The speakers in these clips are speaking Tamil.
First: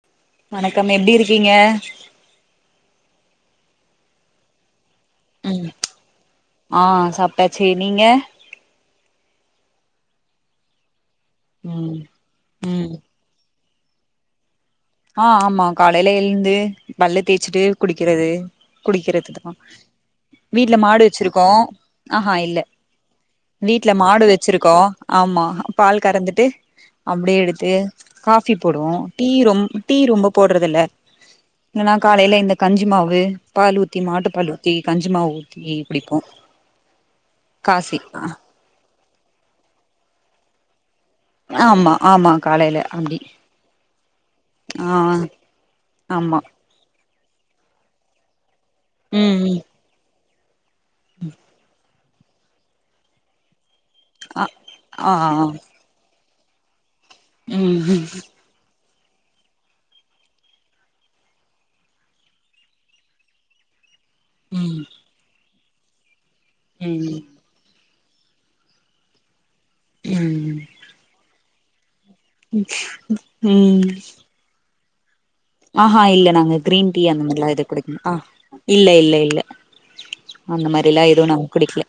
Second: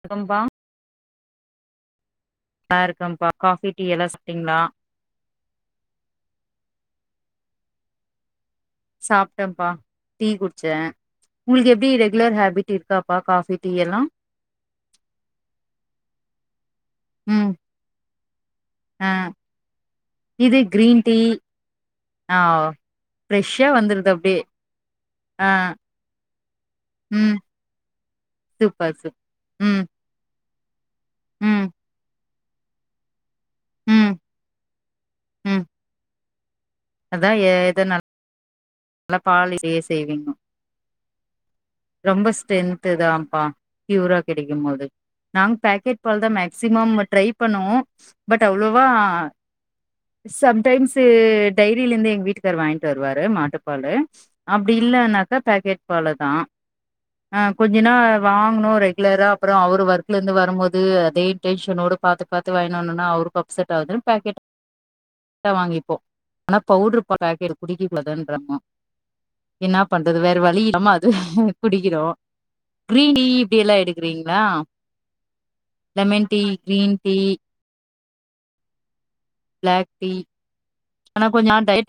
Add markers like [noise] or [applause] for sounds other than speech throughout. வணக்கம்பா வணக்கம் எப்டி இருக்கீங்க நல்லா இருக்கம்பா காஃபி டீ எல்லா சாப்ட்டீங்ளா ம் ஆ சாப்ட்டாச்சி நீங்க சாப்ட்டேன்ப்பா டீ குட்ச்சே உங்களுக்கு எப்டி ம் ரெகுலர் ஹேபிட் ம் இருக்கா ப்பா காஃபி டீ எல்லா ஆ ஆமா காலைல எழுந்து பல்ல ம் தேச்சுட்டு குடிக்கிறது ஆ குடிக்கிறதுதா இது வீட்ல கிரீன் மாடு டீ வெச்சிருக்கோ ஆஹா ஆ இல்ல ஃப்ரெஷ்ஷா வீட்ல வந்துருது மாடு அப்டியே வெச்சிருக்கோ ஆமா ஆ பால் கறந்துட்டு அப்டே ம் எடுத்து காஃபி போடுவோ சூப்பர் சூப் டீ ரொ ம் டீ ரொம்ப போட்றதில்ல ம் இல்லனா காலயில இந்த கஞ்சி மாவு பால் ஊத்தி ம் மாட்டு பால் ஊத்தி கஞ்சி மாவு ம் ஊத்தி குடிப்போ அதா எ காசி எதனாலு நல்லா பால [unintelligible] யே செய்வீங்கோ ஆமா ரொம்ப ஆமா காலைல ஸ்ட்ரென்த்து அப்டி தான்ப்பா பியூரா கெடைக்கும்மோது ஆ நாங்க பேக்கெட் பால்தா ஆமா மேக் சிமம் ட்ரை பண்ணுவோ பட் அவ்ளோவா ம் ம் சம்டைம்ஸு டைரியிலிந்து எங் வீட்டுக்காரு வாய்ன்ட்டு வருவாரு மாட்டுப்பாலு அ அப்டி ஆ இல்லனாக்கா பேக்கெட் பாலுதா ஆ கொஞ்ச ம் நா ம் வா ங்குனோ ரெகுலரா அப்புறோ அவரு ஒர்க்லந்து வரும்போது அதே டென்ஷனோடு பாத்து பாத்து வாய்ன் வன்னுனா அவருக்கு செட்தாவாதுன் பாக்கெ ம் தா வாங்கிப்போ ஆனா பவுட்ரு ம் பால் பாக்கெட்டி குடிக்க கூடாதுன்றாங்கோ என்ன பண்றது வேற ம் வழி இல்லாம அது குடிக்கிறோ க்ரீன் டீ இப்டியெல்லா ம் எடுக்குறீங் ளா ஆஹா இல்ல நாங்க கிரீன் டீ அந்த மாரிலா எது குடிக்க அ இல்ல இல்ல இல்ல பிளாக் டீ அந்த மாரிலா எதுவு நாங் குடிக்கில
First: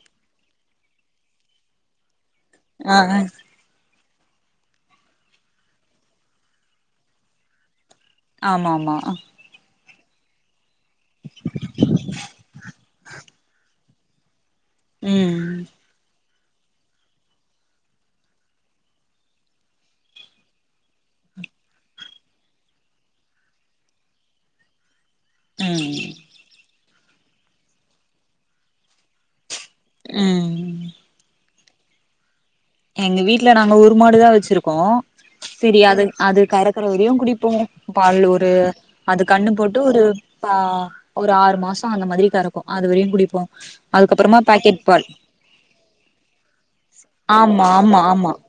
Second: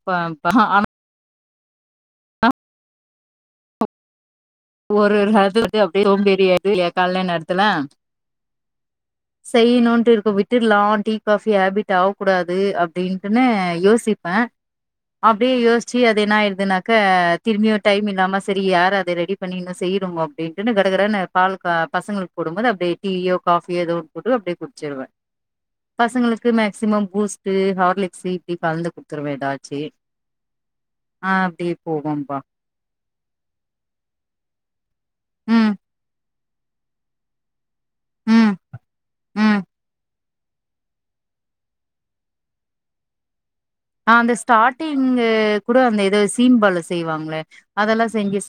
இப்ப ப ஆ அ அ ஒரு ஒரு காலத்துல வந்து அப்டியே சோம்பேறி ஆய்டுதில்லயா கால்ல நேரத்துல ஆமா ஆமா செய்யனுன்ட்டு இருக்க போய்ட் விட்டுற்லா டீ காபி ஹேபிட்டாவ கூடாது அப்டின்ட்டுனு யோசிப்பே ம் அப்டியே யோசிச்சு அது என்ன ஆயிருதுனாக்க திரும்பியு டைம் இல்லாம செரி யாரு அத ரெடி பண்ணி இன்னு செய்யுரோவ்ங்கோ அப்டின்ட்டுனு கடகடனு பால் க அ பசங்களுக்கு போடும்போது அப்டியே டீயோ காஃபியோ எதோ போட்டு அப்டே குட்ச்சிருவே ம் பசங்களுக்கு மேக்சிமம் பூஸ்ட்டு ஹார்லிக்ஸ் இப்டி கலந்து குட்த்துருவே எதாச்சு ம் ஆ அப்டி போகும்பா எங்க வீட்ல நாங்க ஒரு மாடுதா வெச்சிருக்கோ ம் செரி அது அது கறக்குற வரியு குடிப்போ பால் ஒரு ம் அது கன்னு ம் போட்டு ஒரு ஆ ஒரு ஆறு மாசொ அந்த மாதிரி கறக்கு அது வரையுங்குடிப்போ அந்த ஸ்டாட்டிங் கூடொ அந்த எதோ சீம்பாலஸ் செய்வாங்களே ஆமா ஆமா அதெல்லா ஆமா செஞ்சு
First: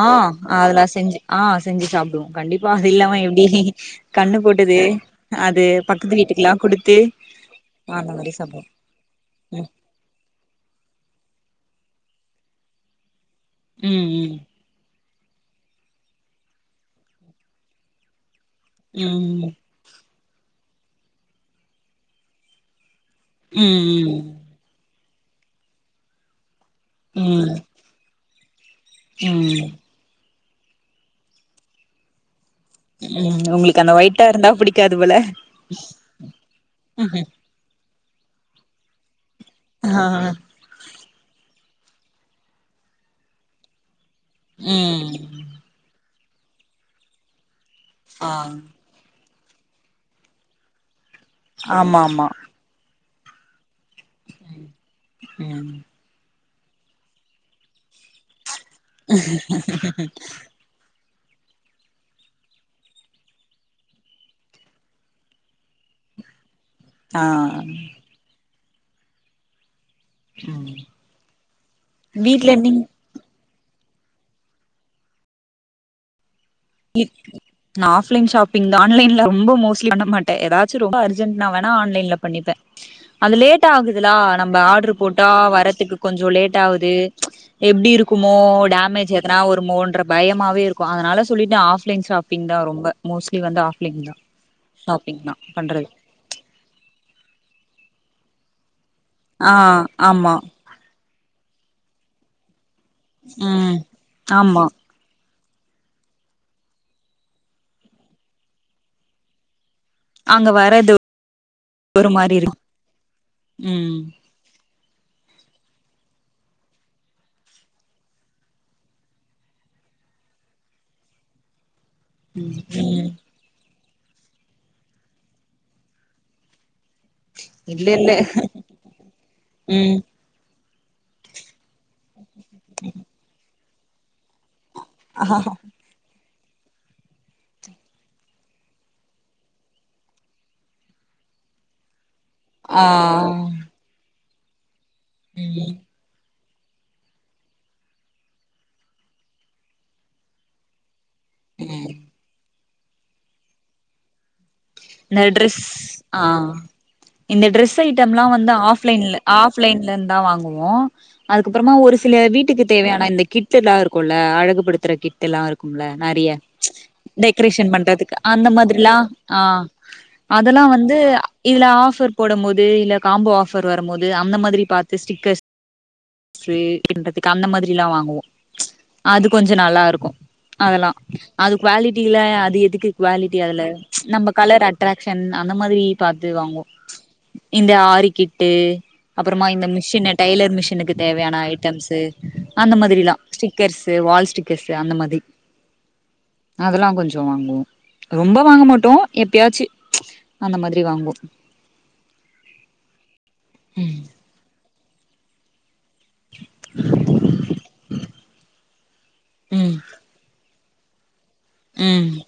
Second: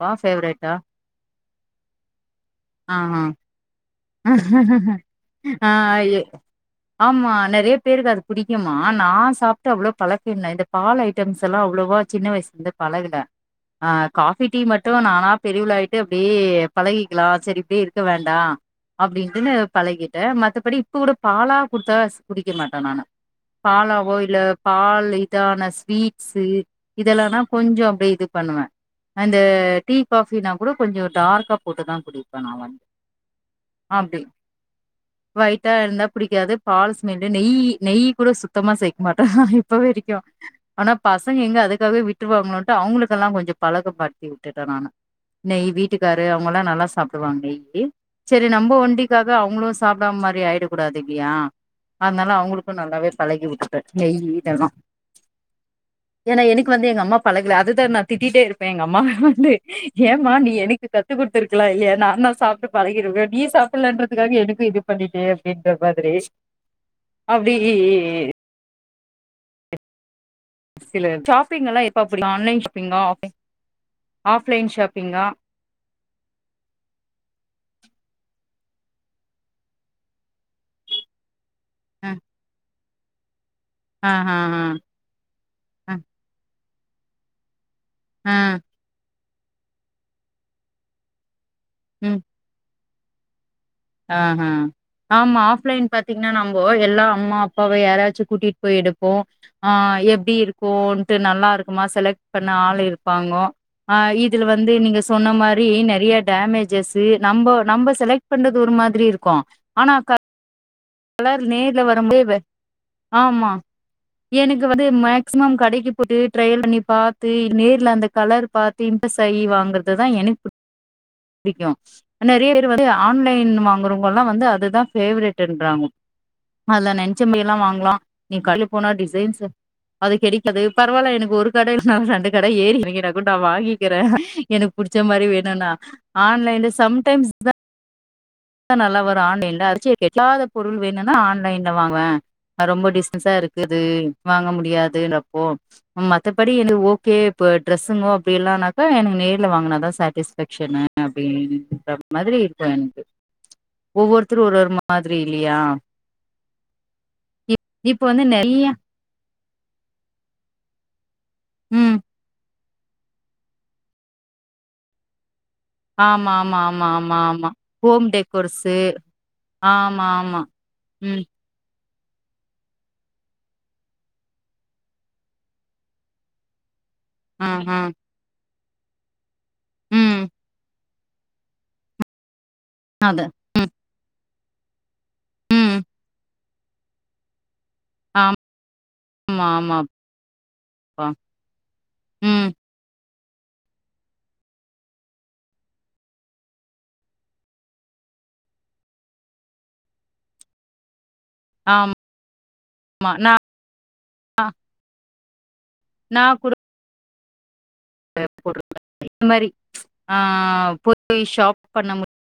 ஆ ஃபேவரெட்டா அதெல்லா செஞ்சு ஆ செஞ்சு சாப்பிடுவோ கண்டிப்பா அது ஆ இல்லாம எப்டி கண்ணு போட்டது அது ஆ ஆ பக்கத்து எ வீட்டுக்லா குடுத்து அந்த மாதிரி சாப்டுவோ ஆ நா சாப்டு அவ்ளோ பழக்கில்ல இந்த பால் ஐட்டம்ஸ் எல்லா அவ்ளவா சின்ன வயசுல இருந்து பழகல ஆ ம் ம் காஃபி டீ மட் டு நானா பெரியவளாய்ட்டு அப்டே பழகிக்கலா செரி இப்டியே இருக்க வேண்டா அப்டின்ட்டுனு ம் பழகிட்டே மத்தபடி இப்போ கூட பாலா குடுத்தா ஸ் குடிக்க மாட்ட நானு ம் பாலாவோ ம் இல்ல பால் இதான ஸ்வீட்ஸ்சு இதெல்லானா ம் கொஞ்சொ அப்டியே இது பண்ணுவ இந்த ம் ம் டீ காஃபினா கூடொ கொஞ்சொ டார்க்கா போட்டுதா குடிப்ப நா வந்து ம் ஒங்ளுக் அப்டி ஒய்ட்டா இருந்தா புடிக்காது பால் ஸ்மெல்லு நெய்யி நெய் கூட சுத் த்தமா சேக்மாட்ட இப்ப வெரிக்கு ஆ ஆனா பசங்க எங்க அதுக்காகவே விட்ருவாங்களோன்ட்டு அவங்களுக்கெல்லா கொஞ்சொ பழக்க படுத்தி விட்டுட்ட நானு ம் நெய் வீட்டுக்காரு அவங்கல்லா நல்லா சாப்டுவாங்க நெய்யி ஆ செரி நம்ம ஒண்டி க்காது அவங்களு சாப்டாம மாரி ஆயிட கூடாது இல்லியா ஆமா ஆமா அதனால அவங்களுக்கு நல்லாவே பழகி விட்ட த நெய்யி இதெல்லா ம் ஏனா எனக்கு வந்து எங்க அம்மா பழகல அதுதா நா திட்டிட்டே இருப் ப எங்க அம்மாட்ட வந்து ஏம்மா நீ எனக்கு கத்து குடுத்துருக்லா இல்லியா நானு சாப்ட்டு பழகி இருல நீ சாப்புட்லன்றதுக்காக எனக்கு இது பண்ணிட்டே அப்டின்ற மாதிரி ஆ அப்டி இ இ இ ம் சில ஷாப்பிங் எல்லா எப்ப புடிக்கு வீட்ல ஆன்லைன் நீங் ஷாப்பிங்கா ஆஃப்லைன் ஆஃப்லைன் ஷாப்பிங்கா நா ஆஃப்லைன் ஷாப்பிங்தா ஆன்லைன்ல ரொம்ப மோஸ்ட்லி பண்ண மாட்ட எதாச்சொ ரொம்ப அர்ஜ் என்ன வேனா ஆ ஆன்லைன்ல பண்ணிப்ப அது லேட்டா ஆ ஆகுதுலா ஆ நம்ப ஆட்ரு போட்டா ஆ வரதுக்கு கொஞ்சொ லேட் ஆவுது எப்டி இருக்குமோ ஆ டேமேஜ் என்னா வருமோன்ற பயமாவே இருக்கு அதனால சொல்லிட்ட ஆஃப் லைன் ம் ஷாப்பி்ங்தா ரொம்ப மோஸ்ட்லி வந்து ஆஃப் ஆமா ஆஃப்லைன் பத் பாத்தீங்னா நம்போ எல்லா அம்மா அப்பாவ யாராச்சு கூட்டிட் போய் எடுப்போ ஆ ஆமா எப்டி இரு கோன்ட்டு நல்லா இருக்குமா செலக்ட் பண்ண ஆள் இருப்பாங்கோ ம் ஆ இதுல ஆமா வந்து நீங்க செ சொன்ன மாரி நறிய டேமேஜஸ்சு நம்பொ நம்ப செலக்ட் பண்றது ஒரு மாதிரி இருக்கு ஆனா க அங்க வர்றது எல்லார்நேர்ல ஒரு மாரி வரும்டியவே இருக்கு ஆமா ம் எனக்கு வந்து மேக்சிமம் கடைக்கு போட்டு ட்ரையல் பண்ணி பாத்து நேர்ல அந்த கலர் பாத் திம்ப சை வாங்கறதுதா எனக்கு புடிக்கு நெறையா பேர் வந்து ம் ஆன்லைன் வாங்குறவங்கல்லா வந்து அதுதா ஃபேவரட் டாம அதுல நென்ச்சப்டியெல்லா இல்ல வாங்குளா இல்ல நீ கட்லு போனா டிசைன்ஸு ம் அது கெடி அது பரவால்ல எனக்கு ஒரு கட இல்னா ரெண்டு கட ஏறி எறங்கினா கூட் நான் வாங்கிக்கிறே எனக்கு புடிச்ச மாரி ஆ வேணுனா ஆன்லைன்ல சம்டைம்ஸ் தா நல்லா வரு ஆன்லைன்ல அச்சு இல்லாத பொருள் வேணுனா ஆன்லைன்ல வாங்குவே ரொம்ப ஆ டிஸ்டன்ஸா இருக் க்குது வாங்க முடியாதுன்றப்போ ம் மத்தபடி எனக்கு ஓகே இப்போ டிரெஸ்ஸுங்கோ அப்டி இல்லானாக்கா எனக்கு நேர்ல வாங்குனாதா சாட்டிஸ்ஃபேக்ஷனு அப்டி ம் இந்த மாதிரி இருக்கு எனக்கு ஒவ்வொருத்தரு ஒரு ஒரு மாதிரி இந்த டிரஸ் இல்லையா ஆ இந்த டிரஸ் இப்ப ஐட்டம்ல்லா வந்து நெறைய ஆஃப்லைன்ல ஆஃப்லைன்ல இருந்தா வாங்குவோ அதுக்கப்புறமா ம் ஒரு சில வீட்டுக்கு தேவையான இந்த கிட் டெல்லா இருக்குல அழகுபடுத்துற கிட்டெல்லா இருக் கும்ல நறைய ஆமா ஆமா ஆமா ஆமா ஆமா. டெக்ரேஷன் ஹோம் பண்றதுக்கு அந்த டெக்கோர்ஸு மாதிரிலா ஆ ஆமா ஆமா. அதெல்லா வந்து ம். இதுல ஆஃபர் போடும் போது இல்ல காம்போ ஆஃபர் வரு போது அந்த மாதிரி பாத்து ஸ்டிக்கர்ஸ் சீ இந்த இதுக்கு அந்த ம், மாதிரில்லா ம், வாங்குவோ அது கொஞ்ச நல்லா இருக்கு ம். அதெல்லா அது குவாலிட்டில அது எதுக்கு அது. குவாலிட்டி அதுல நம்ம கலர் அட்ராக்ஷன் அந்த ம். மாதிரி பாத்து வாங்குவோ இந்த ஆரி கிட்டு ஆமா அப்புறமா இந்த ஆமாப்பா. மிஷின் டைய்லர் மிஷினுக்கு தேவையான ஐட்டம்ஸு ம். அந்த மாதிரிலா ஸ்டிக்கர்ஸு வால் ஸ்டிக்கர்ஸ் அந்த மாதி அதெல்லா கொஞ்சஃ வாங்குவோ ரொம்ப வாங்க மாட்டோ எப்பயாச்சு அந்த மாதிரி வாங்குவோ ஆம் மா நா ம் நா கூடோ போ போட்ருக்கு இந் மாரி ம் ஆ போயி ஷாப் பண்ண ம்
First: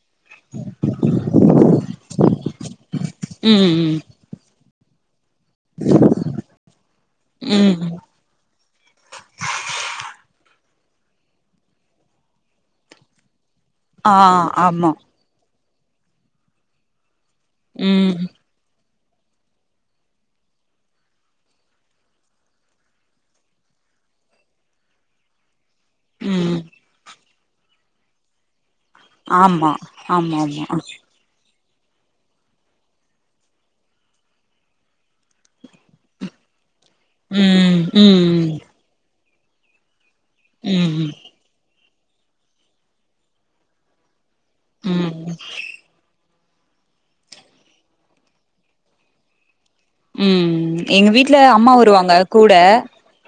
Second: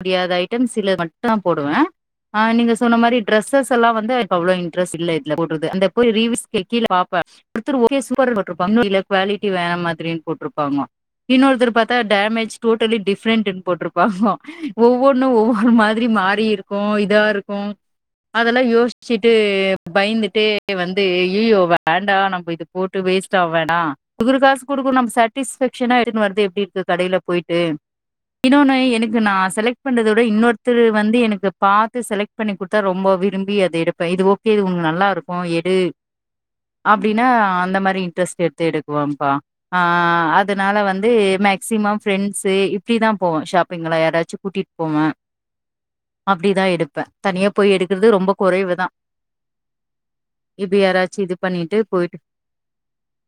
முடியாத ஐட்டம்ஸுல மட்டு தா போடுவே அ நீங்க சொன்ன மாரி டிரெஸ்ஸஸெல்லா ம் வந்து அவ்ளோ இன்டரெஸ் இல்ல இதுல போட்றது அந்த போய் ரிவ்யூஸ்கு கீழ பாப்பா ம் ஒருத்தர் ம் ஓகே சூப்பர் ட்ரு பண்ணுல குவாலிட்டி வேற மாதிரின்னு போட்ருப்பாங்க இன்னொருத்தர் பாத்த டேமேஜ் டோட்டலி டிஃப்ரண்டுன் போட்ருப் ஆ ஆமா ஒவ்வொன்னு ஒவ்வொரு மாரி மாறி இருக்கு இதா இருக்கு ம் அ அதெல்லா யோச்சுட்டு பயந்துட்டு வந்து ஐயயோ வேண்டா நம்ம இது போட்டு வேஸ்ட் ஆ வேண்டா குகுற காசு குடுக்கு நம் சேட் டிஸ்ஃபேக்ஷனா எதுன்னு வருது ம் எப்டி இருக்கு கடையில போயிட்டு இன்னொன்னு எனக் கு நா ஆமா செலக்ட் பண்றத விட ஆமா ஆமா இன்னொருத்தர் வந்து எனக்கு பாத்து செலக்ட் பண்ணி குத்தா ரொம்ப விரும்பி அது எடுப்பே இது ஓகே இது உங்க நல்லா இருக்கு எடு அப்டின்னா அந்த ம் மாரி இன்ட்ரெஸ்ட் ம் எடுத்து எடுக்குவாப்பா ஆ அ அதுனால ம் வந்து மேக்சிமம் ஃபிரெண்ட்ஸு இப்டி தா போவ ஷாப்பிங்கலா யாராச்சு கூட்டிட் ம் அப்டிதா எடுப்பே தனியா போய் எடுக்கிறது ரொம்ப கொறைவுதா ம் எங்க வீட்ல இது அம்மா பண்ணிட்டு வருவாங்க போயிட்டு கூட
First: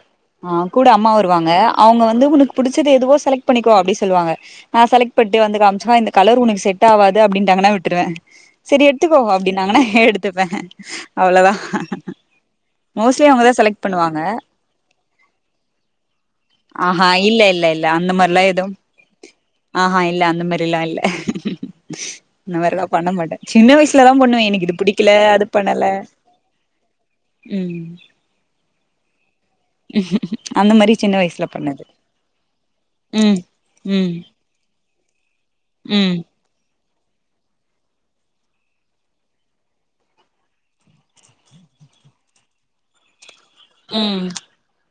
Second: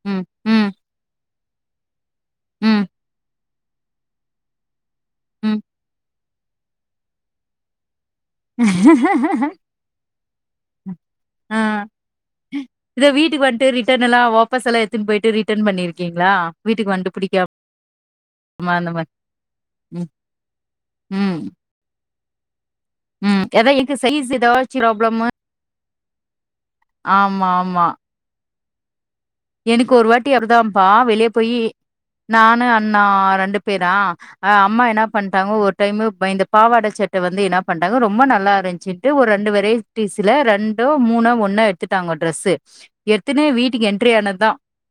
ம் ஆ ம், கூட அம்மா வருவாங்க அவங்க வந்து உனக்கு ம், புடிச்சது எதுவோ செலக்ட் பண்ணிக்கோ அப்டி சொல்லுவாங்க நா செலக்பன்ட்டு வந்து ம். காமிச்சா இந்த கலர் உனக்கு செட் ஆவாது அப்டின்ட்டாங்க விட்டுருவே சரி எடுத்துக்கோ அப்டின்னாங்கன்னா எடுத்துப்பே அவ்ளதா ஆ மோஸ்ட்லி அவங்கதா செலக்ட் பண்ணுவாங்க திம் பொய்ட்டு ரிட்டர்ன் பண்ணிருக்கீங்களா ஆ வீட்டுக்கு ஹ வந்துட்டு இல்ல பிடிக்கா இல்ல இல்ல அந்த மாரிலா எதுவு ஆமா அந்த மாரி ஆ ஹ ம் இல்ல அந்த மேரிலா இல்ல ம் இந்த மாரிலா பண்ண மாட்ட ம் அதா சின்ன எனக்கு வயசுலதா சைஸ் பண்ணுவ எனக்கு ஏதாச்சு இது புடிக்கல ப்ராப்ளமு அது பண்ணல ஆமா ஆமா ம் எனக்கு ஒரு வாட்டி அந்த அப்டிதாம்பா மாரி சின்ன வெளிய வயசுல போயி பண்ணது நானு அண்ணா ம் ரெண்டு பேரா ம் ஆ அம்மா என்னா பண்ட்டாங்க ஒரு டைமு ம் ப இந்த பாவாட சட் து வந்து என்னா பண்டாங்க ரொம்ப நல்லா இருன்சுன்டு ஒரு ரெண்டு வெரைட்டிஸ்ல ரெண்டோ மூனோ ஒன்னோ எட் எத்துட்டாங்க டிரெஸ்ஸு எடுத்துனே வீட்டுக்கு என்ட்ரி ம் ஆனதுதா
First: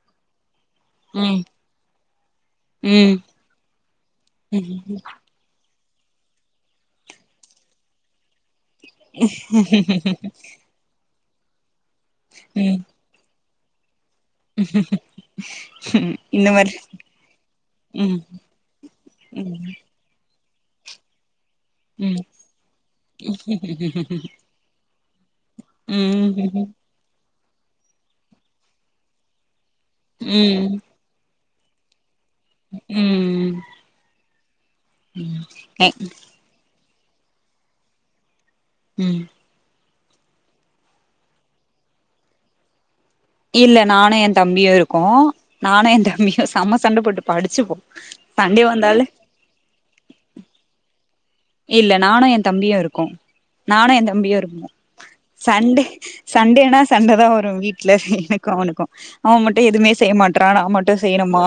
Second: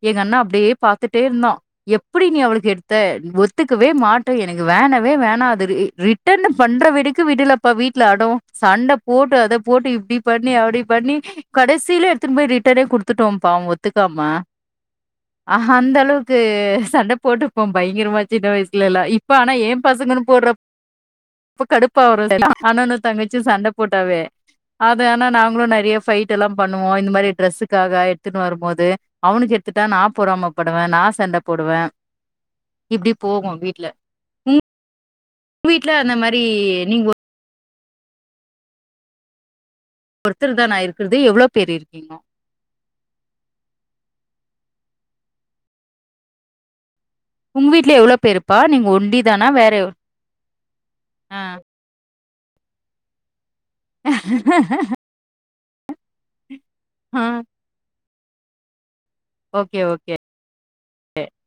எங்க அண்ணா அப்டியே பாத்துட்டே ம் இருந்தான் எப்டி நீ அவளுக்கு எடுத்த ஒத்துக்கவே மாட்டே எனக்கு ம் வேணவே வேணா அது ரிட் டன்னு பண்ற வரைக்கு விடலப்பா வீட்ல அடோ சண்ட போட்டு அதை போட்டு இப்டி பண்ணி அப்டி பண்ணி கடைசில எடுத்துட்டு போய் ரிட்டர்னே குடுத் துட்டோம்ப்பா ஒத்துக்காம ஹ் ஹ் ம் ஆ ஹா அந்த அளவுக்கு இந்த மாரி சண்ட போட்டுப்போ ம் பயங்கரமா சின்ன வயசுல எல்லா இப்ப ஆனா ம் ஏன் பசங்கன்னு போட்றப் போ கடுப்பா ம் வரு அண்ணன்னு ம் ம் தங்கச்சியு சண்டை போட்டாவே அது ஆனா நாங்களு நிறையா ம் ஃபைட் எல்லா பண்ணுவோ வோம் இந்த மாதிரி டிரஸுக்காக எடுத்துன்ட்டு வரும்போது அவனுக்கு எடுத்துட்டா நா ம் பொறாமப்படுவே நா சண்ட போடுவே இப்டி போகு வீட்ல ம் உங்க வீட்ல அந்த மாதிரி நீங்க ஒரு- ம் ஒருத்தர் தான்னா இருக்கறது எவ்ளோ பேரு இருக்கீங்கோ இல்ல நானு என் தம்பியு இருக்கோ நானு என் தம்பியு செம்ம சண்ட போட்டுப் உங் வீட்ல எவ்ளோ பேருப்பா நீங்க ஒண்டி தானா வேற ஆ இல்ல நானும் என் தம்பியு இருக்கோ நானும் என் தம்பியு இருப்போ சண்டே சண்டேனா சண்டே ஆ. தா வரு வீட்ல எனக்கு அவனுக்கும் அவன் மட்டும் ஓகே, எதுவுமே செய்ய ஓகே. மாட்றா நா மட்டு செய்யணுமா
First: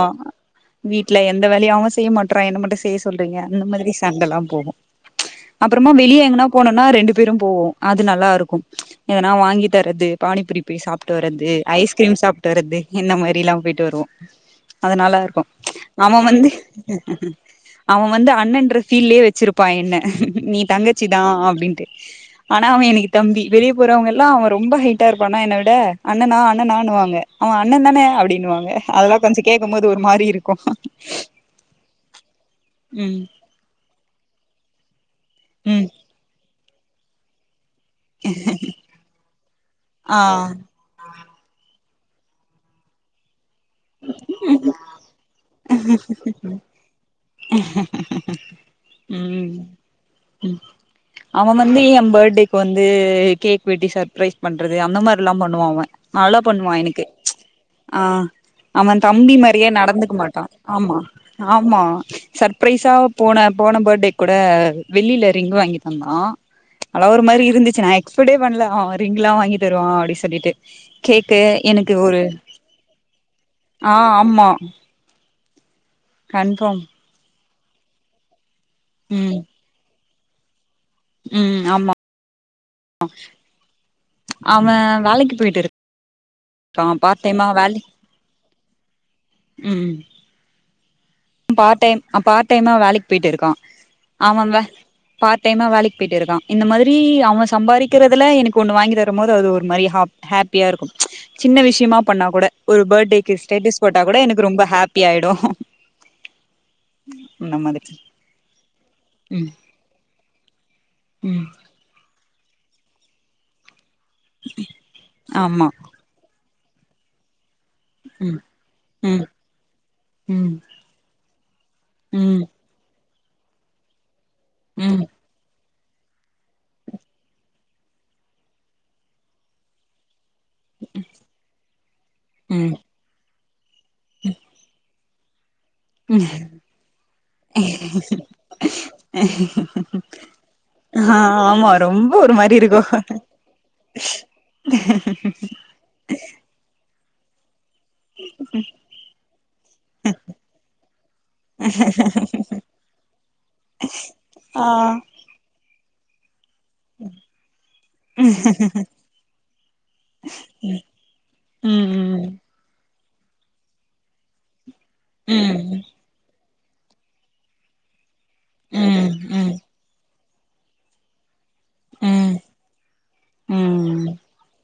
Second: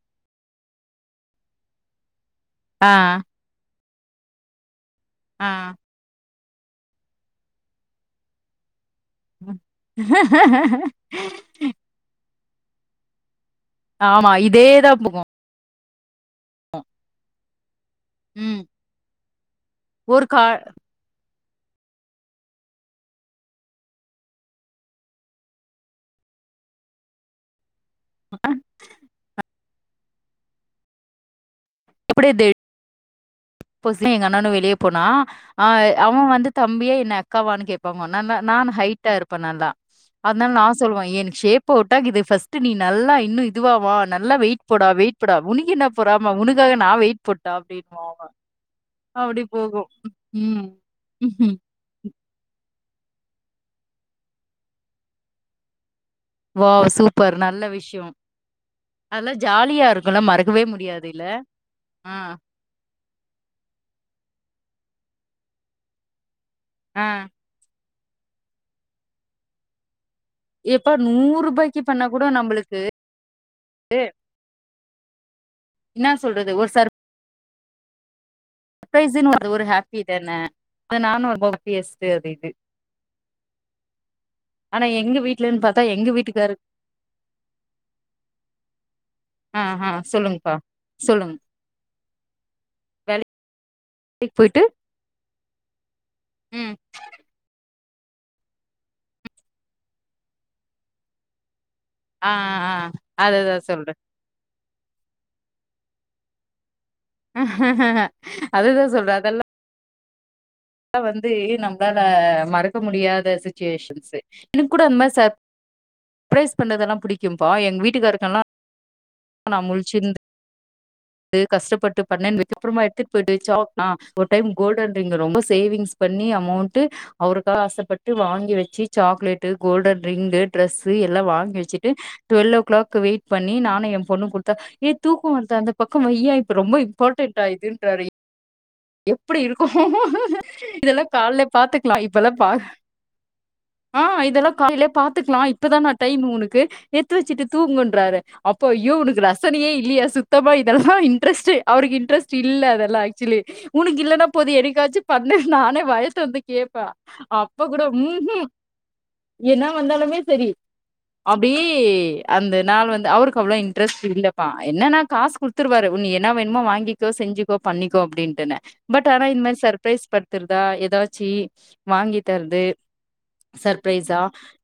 வீட்ல எந்த வேலையு அவன் செய்ய மாட் றான் என்ன மட்டும் ஆ, செய்ய சொல்றீங்க அந்த மாதிரி சண்டை எல்லா போகும் ஆ. அப்றமா வெளியே எங்கனா போனோம்னா ரெண்டு பேரு போவோ அது நல்லா இருக்கும் எதன்னா வாங்கி தர்ரது பாானிபுரி போய் சாப்பிட்டு வரது ஐஸ்கிரீம் சாப்பிட்டு வர்து இந்த மாதிரிலா போயிட்டு போய்ட்டு வருவோ ஆமா இதேதா அது நல்லா போகு இருக்கும் அவன் வந்து அவன் வந்து ம் அண்ணன்ற பீல்யே வச்சிரு ப்பா என்ன ஒரு கா நீ தங்கச்சிதா அப்டின்ட்டு ஆனா அவன் எனக்கு தம்பி வெளியே போறவங்க எல்லா அவன் ரொம்ப ஹைட்டா இருப்பானா என்னை விட அண்ணனா அண்ணனான்னு வாங்க அவன் அண்ண தான அப்படின்னுுவாங்க அதெல்லா கொஞ்சோ கேட்கும் போது ஒரு மாறி இருக்கும் எப்டி டேட் ம் புதுசுல எங்க அண்ணன்னு வெளியே போனா ஆ ம் அவன் வந்து தம்பியா என்ன அக்காவானு கேப்பாங்க ந ந நா ஹைட்டா இருப்பே நல்லா ஆ அதனால நா சொல்லுவா எனக்கு ஷேப்ப உட்டா இது பர்ஸ்ட் நீ நல்லா இன்னு இதுவா வா நல்லா வெயிட் போடா வெயிட் போடா உனக் என்ன பொறாம உனக்காக நா வெயிட் போட்டா அப்டின்னுமா அவன் ம் ம் ம் அவன் வந்து ஏ பர்த்டே இப்ப வந்து கேக் வெட்டி சர்பரைஸ் பண்றது அந்த மாறிலா பண்ணுவா அவன் அலோ பண்ணுவா வாவ் எனக்கு சூப்பர் நல்ல ஆ விஷயோ அவன் அதெல்லா தம்பி மாறியே ஜாலியா நடந்துக்க இருக்குல்ல மாட்டான் மறக்கவே ஆமா முடியாது இல்ல ஆமா ஆ சப் சப்ரைஸா போன போன பர்த்டே கூட வெள்ளியில ரிங்க் வாங்கி தந்தான் ஆ அதெல்லா ஒரு மாறி இருந்துச்சு நா எக்ஸ்பட்டே பண்ணல அவன் ரிங் லா வாங்கி தருவான் அப்டி சொல்லிட்டு எப்பா கேக்கு நூறு ரூபாய்க்கு எனக்கு பண்ணா ஒரு கூட நம்மளுக்கு ஆ ஆமா என்னா சொல்றது ஒரு கன்ஃபார்ம் சர் சப்ரைஸ்ன் ம் அது ஒரு ஹேப்பி தான அது நானு ஒரு ஹோப்பியஸ்ஸு அப்டின்ட்டு ஆ அவன் எங்க வேலைக்கு போயிட்டு வீட்லன்னு பாத்தா எங்க வீட்டுக்காரு இருக்கா பார்ட் டைமா வேலை ஆ ஆ சொல்லுங்கப்பா சொல்லுங்க பாட் டைம் பாட் டைமா வேலைக்கு போயிட்டு இருக்கா வேலைக்கு ஆமாவ போயிட்டு பாட் டைமா வேலைக்கு போயிட்டு இருக்கா இந்த ம் மாதி ரி அவ சம்பாரிக்கிறதுல எனக்கு ஒண்ணு வாங்கி தரும் போது அது ஒரு மாரி ஹா ஹப்பியா இருக்கு சின்ன விஷயமா பண்ணா ஆ கூட ஆ ஒரு பர்டேக்கு அதுதா ஸ்டேட்டஸ் சொல்றே போட்டா கூட எனக்கு ரொம்ப ஹப்பி ஆயிடு அந்த மாதிரி அதுதா சொல்ற அதெல்லா ம் வந்து ம் நம்பளால மறக்க முடியாத சுச்சுவேஷன்ஸ் என்னு கூட அந்த மாதிரி சர் ஆமா சப்ரைஸ் பண்ணதெல்லா புடிக்கும்பா எங்க ம் வீட்டுக்காருக்கெல்லா ம் நா முழிச்சுருந் ம் து கஷ்டப்பட்டு பண்ண ம் வப்புறமா எடுத்துட்டு போயிட்டு வச்சா ஒரு டைம் கோல்டன் ம் ரிங்கு ரொம்ப சேவிங்ஸ் பண்ணி அமௌண்டு அவருக்காக ஆசப்பட் வாங்கி வச்சு சாக்லேட்டு கோல்டன் ரிங்கு ட்ரெஸ் எல்லா வாங்கி வச்சுட்டு டுவெல் ஓ ம் கிளாக் வெயிட் பண்ணி நானு எ பொண்ணு கொடுத்த ஏ தூக்கம் வருது அந்த பக்க ம் வைய இப்ப ரொம்ப இம்பார்டண்டா இதுன்றாரு [unintelligible] எப்டி இருக்கு இதெல்லா ஆ கால்ல ஆமா பாத்துக்கலா ரொம்ப இப்பல்லா ஒரு பா மாரி இருக்கு ஆ இதெல்லா காலையிலயே பாத்துக்கலா இப்பதான டைம் உனக்கு எடுத்து வச்சிட்டு தூங்கு ன்றாரு அப்ப யோ உனக்கு ரசனையே இல்லையா சுத்தமா இததா இன்ரஸ்ட் அவருக்கு இன்ரெஸ் இல்ல அதெல்லா ஆக்சுலி உனக்கு இல்லன்னா போது ஆ எனக்காச்சு பண்னு நானே வாய தொறந்து கேப்பா அப்ப கூட ம்ஹூம் என்ன வந்தாலுமே சரி அப்டி ம் ம் அந்த நாள் வந்து அவருக்கு அவ்ள இன்ரெஸ்ட் இல்லப்பா என்னனா ம் காசு ம் குடுத்துருவாரு உன்ன என்னா வேணுமோ வாங்கிக்கோ செஞ்சுகோ பண்ணிக்கோ அப்டின்ட்டுனு பட் ம் ஆனா இந்த மாதி சர்ப்ரைஸ் பண் த்துதா ஏதாச்சு வாங்கி ம் தருது சர்பிரைஸா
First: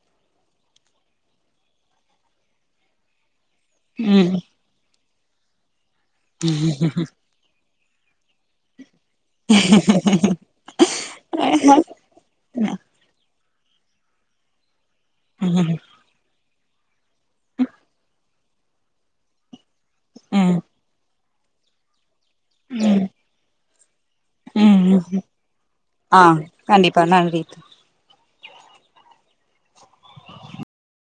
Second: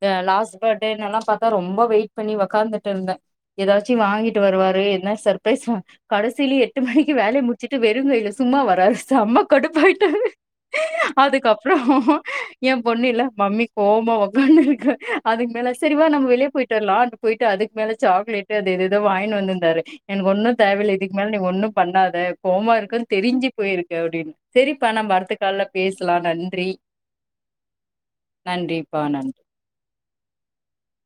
அ லாஸ்ட் பர்த்டேலலா பாத்தா ரொம்ப வெயிட் பண்ணி ஒக்காந்துட்டு இருந்தே ஏதாச்சு ம் வாங்கிட்டு வருவாரு எதுனா சர்ப்ரைஸ் கடைசில எட்டு மணிக்கு வேலைய முட் சிட்டு வெறுங்கைல சும்மா வராருச்சு செம்ம கடுப்பாயிட்ட அதுக்கு அப்புற எ பொண்ணு இல்ல மம்மி கோவமா ஒக்கான்னு இருக்கு அதுக்கு ம் மேலே ம் சரிவா நம் வெளிய போயிட்டு வரலா அன்ட்டு போயிட்டு அதுக்கு மேல சாக்லேட் அது எதுதோ வாங்கிட்டு வந்தாரு எனக்கு ஒன்னு ம் தேவயில்ல இதுக்கு மேல நீங்க ஒன்னு பண்ணாத கோவமா இருக்குனு தெரிஞ்சு போயிருக்கு அப்டின் சரிப்பா நம்ப ம் அடுத்த கால பேசலா ஆ நன்றி கண்டிப்பா நன்றி நன்றிப்பா நன்றி